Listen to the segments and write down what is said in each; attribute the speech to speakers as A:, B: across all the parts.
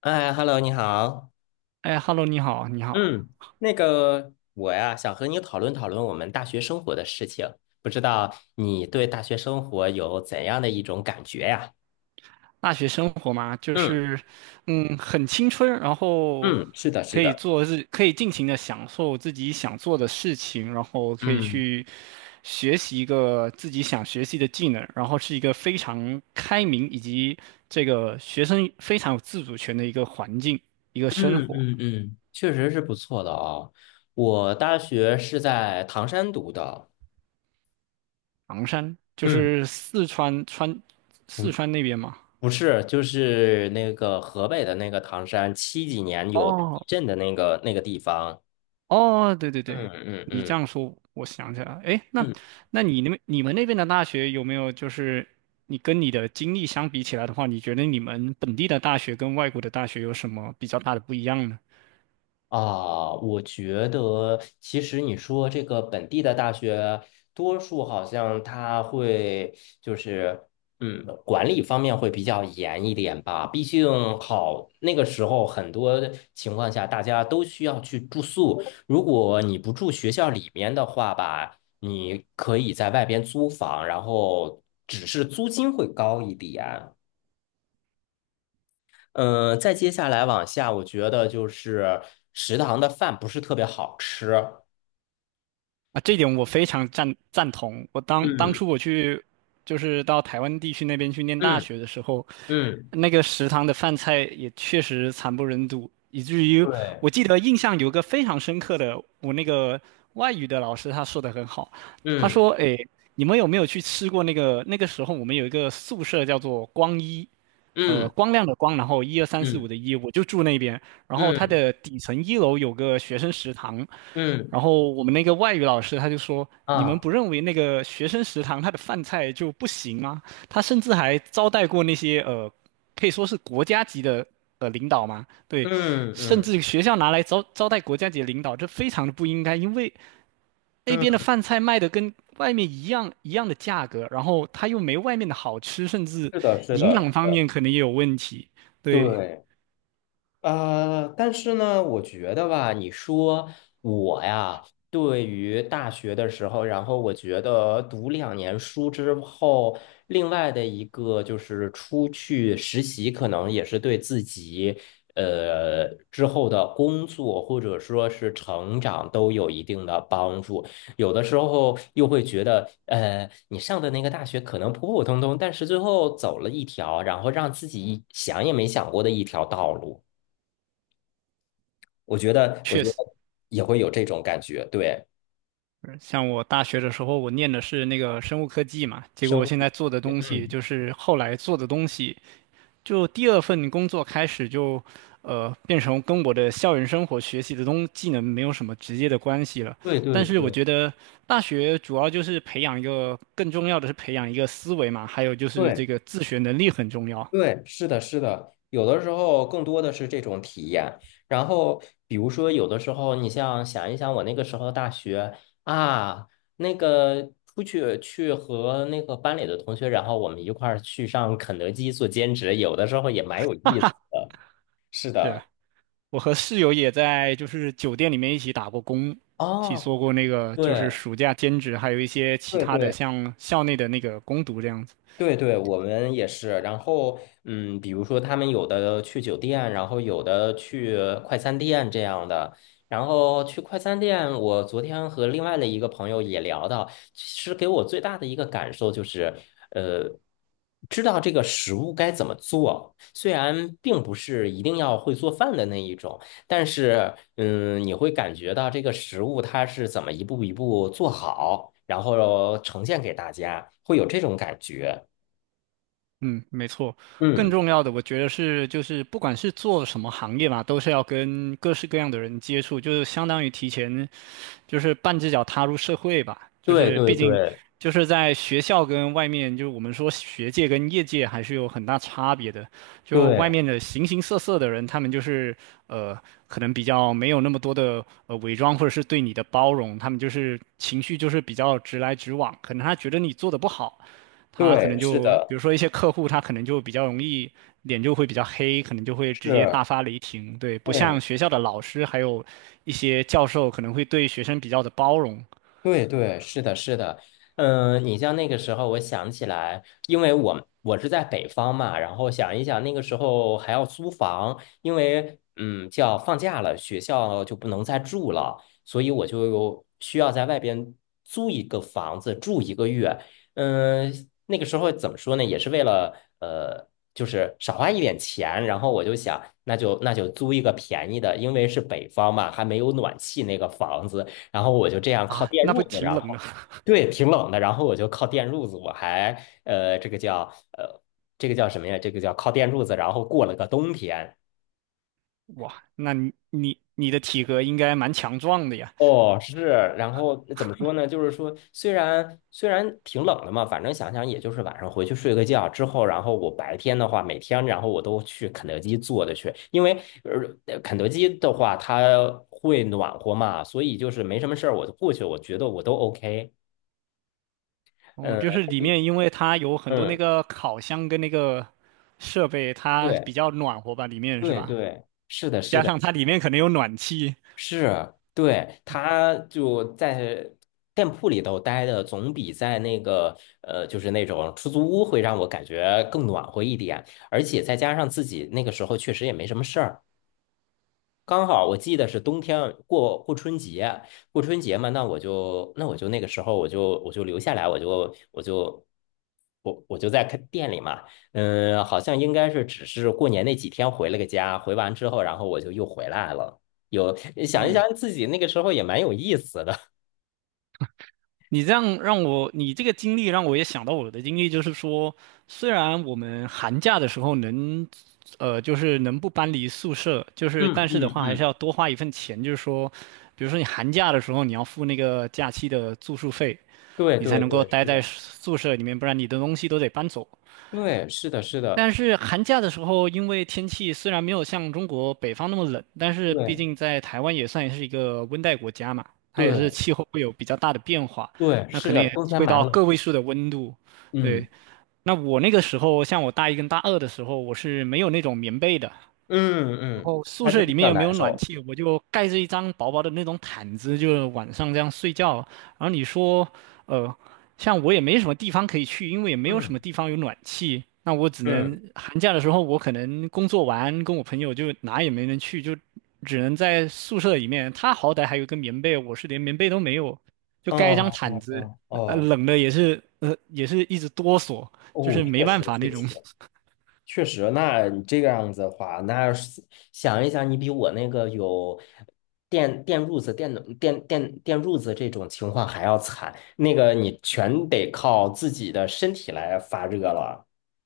A: 哎，Hello，你好。
B: 哎，Hello，你好，你好。
A: 嗯，那个我呀，想和你讨论讨论我们大学生活的事情。不知道你对大学生活有怎样的一种感觉呀？
B: 大学生活嘛，就
A: 嗯
B: 是，嗯，很青春，然后
A: 嗯，是的，是
B: 可以
A: 的。
B: 可以尽情的享受自己想做的事情，然后可以
A: 嗯
B: 去学习一个自己想学习的技能，然后是一个非常开明以及这个学生非常有自主权的一个环境，一个生
A: 嗯
B: 活。
A: 嗯嗯，确实是不错的哦。我大学是在唐山读的。
B: 昂山就
A: 嗯，
B: 是四川，四
A: 不
B: 川那边嘛。
A: 不是，就是那个河北的那个唐山，七几年有地
B: 哦，
A: 震的那个地方。
B: 哦，对对对，
A: 嗯嗯
B: 你这
A: 嗯。
B: 样说，我想起来了。哎，那你你们那边的大学有没有就是你跟你的经历相比起来的话，你觉得你们本地的大学跟外国的大学有什么比较大的不一样呢？
A: 啊，我觉得其实你说这个本地的大学，多数好像它会就是，管理方面会比较严一点吧。毕竟好，那个时候很多情况下大家都需要去住宿，如果你不住学校里面的话吧，你可以在外边租房，然后只是租金会高一点。嗯，再接下来往下，我觉得就是食堂的饭不是特别好吃。
B: 啊，这点我非常赞同。我当当
A: 嗯
B: 初我去，就是到台湾地区那边去念大
A: 嗯
B: 学的时候，
A: 嗯，
B: 那个食堂的饭菜也确实惨不忍睹，以至于
A: 对，
B: 我记得印象有个非常深刻的，我那个外语的老师他说的很好，他
A: 嗯
B: 说：“诶，你们有没有去吃过那个？那个时候我们有一个宿舍叫做光一，
A: 嗯
B: 光亮的光，然后一二三四五
A: 嗯
B: 的一，我就住那边。然后它
A: 嗯
B: 的底层一楼有个学生食堂。”
A: 嗯
B: 然后我们那个外语老师他就说：“你们
A: 啊，
B: 不认为那个学生食堂他的饭菜就不行吗？他甚至还招待过那些可以说是国家级的呃领导嘛。对，
A: 嗯
B: 甚
A: 嗯
B: 至学校拿来招待国家级的领导，这非常的不应该，因为那
A: 嗯，
B: 边的饭菜卖的跟外面一样一样的价格，然后它又没外面的好吃，甚至
A: 是的，是
B: 营养
A: 的，
B: 方面可能也有问题。对，
A: 对。但是呢，我觉得吧，你说我呀，对于大学的时候，然后我觉得读两年书之后，另外的一个就是出去实习，可能也是对自己之后的工作或者说是成长都有一定的帮助。有的时候又会觉得，你上的那个大学可能普普通通，但是最后走了一条，然后让自己想也没想过的一条道路。我觉得，我
B: 确
A: 觉得
B: 实。”
A: 也会有这种感觉，对，
B: 像我大学的时候，我念的是那个生物科技嘛，结果
A: 生
B: 我现
A: 物，
B: 在做的东西
A: 嗯，
B: 就是后来做的东西，就第二份工作开始就，变成跟我的校园生活学习的东技能没有什么直接的关系了。
A: 对对
B: 但是我
A: 对
B: 觉得大学主要就是培养一个，更重要的是培养一个思维嘛，还有就是
A: 对
B: 这个自学能力很重要。
A: 对，是的，是的，有的时候更多的是这种体验。然后，比如说，有的时候你像想一想，我那个时候大学啊，那个出去去和那个班里的同学，然后我们一块儿去上肯德基做兼职，有的时候也蛮有意思的。是
B: 是。
A: 的，
B: 我和室友也在就是酒店里面一起打过工，一起
A: 哦，
B: 做过那个就是
A: 对
B: 暑假兼职，还有一些其
A: 对
B: 他的
A: 对。
B: 像校内的那个攻读这样子。
A: 对对，我们也是。然后，嗯，比如说他们有的去酒店，然后有的去快餐店这样的。然后去快餐店，我昨天和另外的一个朋友也聊到，其实给我最大的一个感受就是，呃，知道这个食物该怎么做。虽然并不是一定要会做饭的那一种，但是，嗯，你会感觉到这个食物它是怎么一步一步做好，然后呈现给大家，会有这种感觉。
B: 嗯，没错。更
A: 嗯，
B: 重要的，我觉得是就是不管是做什么行业吧，都是要跟各式各样的人接触，就是相当于提前就是半只脚踏入社会吧，就
A: 对
B: 是
A: 对
B: 毕竟
A: 对
B: 就是在学校跟外面，就是我们说学界跟业界还是有很大差别的。就外
A: 对
B: 面的形形色色的人，他们就是呃，可能比较没有那么多的呃伪装，或者是对你的包容，他们就是情绪就是比较直来直往，可能他觉得你做的不好。他可
A: 对，
B: 能
A: 是
B: 就比
A: 的，
B: 如说一些客户，他可能就比较容易脸就会比较黑，可能就会直接
A: 是，
B: 大发雷霆。对，不像
A: 对，
B: 学校的老师，还有一些教授可能会对学生比较的包容
A: 对对，是的，是的，嗯，你像那个时候，我想起来，因为我是在北方嘛，然后想一想那个时候还要租房，因为嗯，叫放假了，学校就不能再住了，所以我就需要在外边租一个房子住一个月。嗯，那个时候怎么说呢，也是为了呃，就是少花一点钱，然后我就想，那就租一个便宜的，因为是北方嘛，还没有暖气那个房子。然后我就这样靠
B: 啊，
A: 电
B: 那不
A: 褥子，
B: 挺
A: 然
B: 冷
A: 后
B: 的？
A: 对，挺冷的，然后我就靠电褥子，我还呃，这个叫呃，这个叫什么呀？这个叫靠电褥子，然后过了个冬天。
B: 哇，那你的体格应该蛮强壮的呀。
A: 哦，是，然后怎么说呢？就是说，虽然挺冷的嘛，反正想想也就是晚上回去睡个觉之后，然后我白天的话，每天然后我都去肯德基坐着去，因为肯德基的话它会暖和嘛，所以就是没什么事儿我就过去，我觉得我都 OK。
B: 哦，
A: 嗯
B: 就是里面因为它有很多那
A: 嗯，
B: 个烤箱跟那个设备，它
A: 对。
B: 比较暖和吧，里面是
A: 对
B: 吧？
A: 对，是的，是
B: 加
A: 的，
B: 上它里面可能有暖气，
A: 是，对，他就在店铺里头待的，总比在那个就是那种出租屋会让我感觉更暖和一点，而且再加上自己那个时候确实也没什么事儿，刚好我记得是冬天过春节，过春节嘛，那我就那个时候我就留下来，我就在开店里嘛，嗯，好像应该是只是过年那几天回了个家，回完之后，然后我就又回来了。有想一
B: 嗯。
A: 想自己那个时候也蛮有意思的，
B: 你这样让我，你这个经历让我也想到我的经历，就是说，虽然我们寒假的时候能，就是能不搬离宿舍，就 是
A: 嗯
B: 但是的
A: 嗯
B: 话还是
A: 嗯，
B: 要多花一份钱，就是说，比如说你寒假的时候你要付那个假期的住宿费，
A: 对
B: 你才
A: 对
B: 能够
A: 对，
B: 待
A: 是
B: 在
A: 的，
B: 宿舍里面，不然你的东西都得搬走。
A: 对是的是的，
B: 但是寒假的时候，因为天气虽然没有像中国北方那么冷，但是毕
A: 对
B: 竟在台湾也算是一个温带国家嘛，它也是
A: 对
B: 气候会有比较大的变化，
A: 对，
B: 那
A: 是
B: 可能
A: 的，
B: 也
A: 冬天
B: 会
A: 蛮
B: 到
A: 冷
B: 个
A: 的，
B: 位数的温度。对，
A: 嗯
B: 那我那个时候，像我大一跟大二的时候，我是没有那种棉被的，
A: 嗯
B: 然
A: 嗯，
B: 后宿
A: 还是
B: 舍里
A: 比
B: 面
A: 较
B: 又没有
A: 难
B: 暖
A: 受，
B: 气，我就盖着一张薄薄的那种毯子，就晚上这样睡觉。然后你说，呃，像我也没什么地方可以去，因为也没有什么
A: 嗯
B: 地方有暖气，那我只
A: 嗯。
B: 能寒假的时候，我可能工作完跟我朋友就哪也没能去，就只能在宿舍里面。他好歹还有个棉被，我是连棉被都没有，就盖一张
A: 哦
B: 毯
A: 哦
B: 子，
A: 哦哦，
B: 冷的也是，也是一直哆嗦，就
A: 哦，
B: 是没
A: 确实
B: 办法
A: 确
B: 那种。
A: 实确实，那你这个样子的话，那是想一想，你比我那个有电电褥子、电暖电电电褥子这种情况还要惨，那个你全得靠自己的身体来发热了。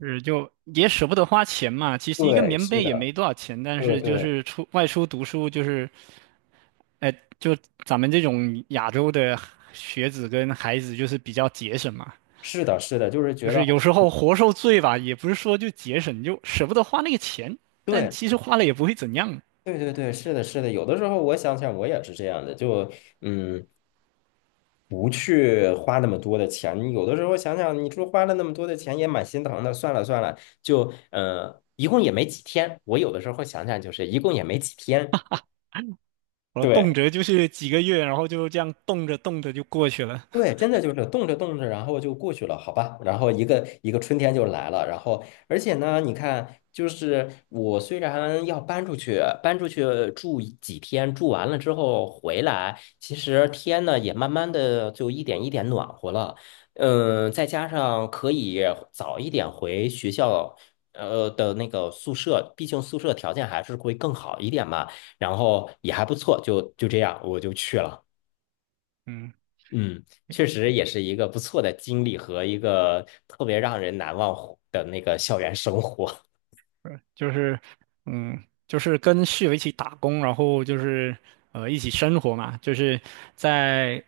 B: 是，就也舍不得花钱嘛。其实一个
A: 对，
B: 棉
A: 是
B: 被也
A: 的，
B: 没多少钱，但
A: 对
B: 是就
A: 对，
B: 是出外出读书，就是，哎、就咱们这种亚洲的学子跟孩子，就是比较节省嘛。
A: 是的，是的，就是
B: 就
A: 觉得，
B: 是有时候活受罪吧，也不是说就节省，就舍不得花那个钱，但
A: 对
B: 其实花了也不会怎样。
A: 对对对，是的，是的，有的时候我想想，我也是这样的，就嗯。不去花那么多的钱。你有的时候想想，你说花了那么多的钱也蛮心疼的。算了算了，就一共也没几天。我有的时候想想，就是一共也没几天。
B: 我动
A: 对，
B: 辄就是几个月，然后就这样动着动着就过去了。
A: 对，真的就是动着动着，然后就过去了，好吧？然后一个一个春天就来了，然后而且呢，你看，就是我虽然要搬出去，住一几天，住完了之后回来，其实天呢也慢慢的就一点一点暖和了，嗯，再加上可以早一点回学校。那个宿舍，毕竟宿舍条件还是会更好一点嘛，然后也还不错，就这样，我就去了。
B: 嗯。
A: 嗯，确实也是一个不错的经历和一个特别让人难忘的那个校园生活。
B: 就是，嗯，就是跟室友一起打工，然后就是一起生活嘛，就是在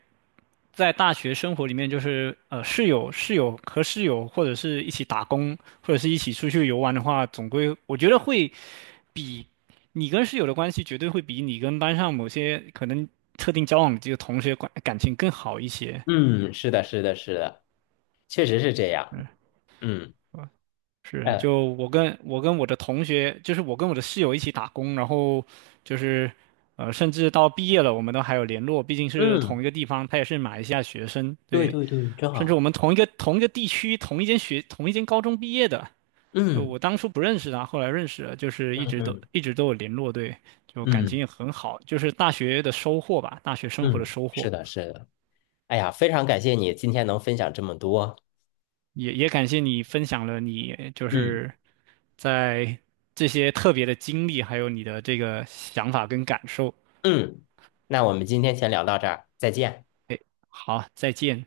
B: 在大学生活里面，就是呃室友和室友或者是一起打工，或者是一起出去游玩的话，总归我觉得会比你跟室友的关系绝对会比你跟班上某些可能特定交往的这个同学关感情更好一些。
A: 嗯，是的，是的，是的，确实是这样。
B: 嗯。
A: 嗯，
B: 是，
A: 哎，
B: 就我跟我的同学，就是我跟我的室友一起打工，然后就是，甚至到毕业了，我们都还有联络，毕竟是
A: 嗯，
B: 同一个地方，他也是马来西亚学生，
A: 对
B: 对，
A: 对对，真
B: 甚至我
A: 好。
B: 们同一个地区、同一间学、同一间高中毕业的，就
A: 嗯
B: 我当初不认识他，后来认识了，就是
A: 嗯
B: 一直都
A: 嗯
B: 一直都有联络，对，就感
A: 嗯
B: 情也很好，就是大学的收获吧，大学生活的
A: 嗯，
B: 收获。
A: 是的，是的。哎呀，非常感谢你今天能分享这么多。
B: 也感谢你分享了你就
A: 嗯
B: 是在这些特别的经历，还有你的这个想法跟感受。
A: 嗯，那我们今天先聊到这儿，再见。
B: 好，再见。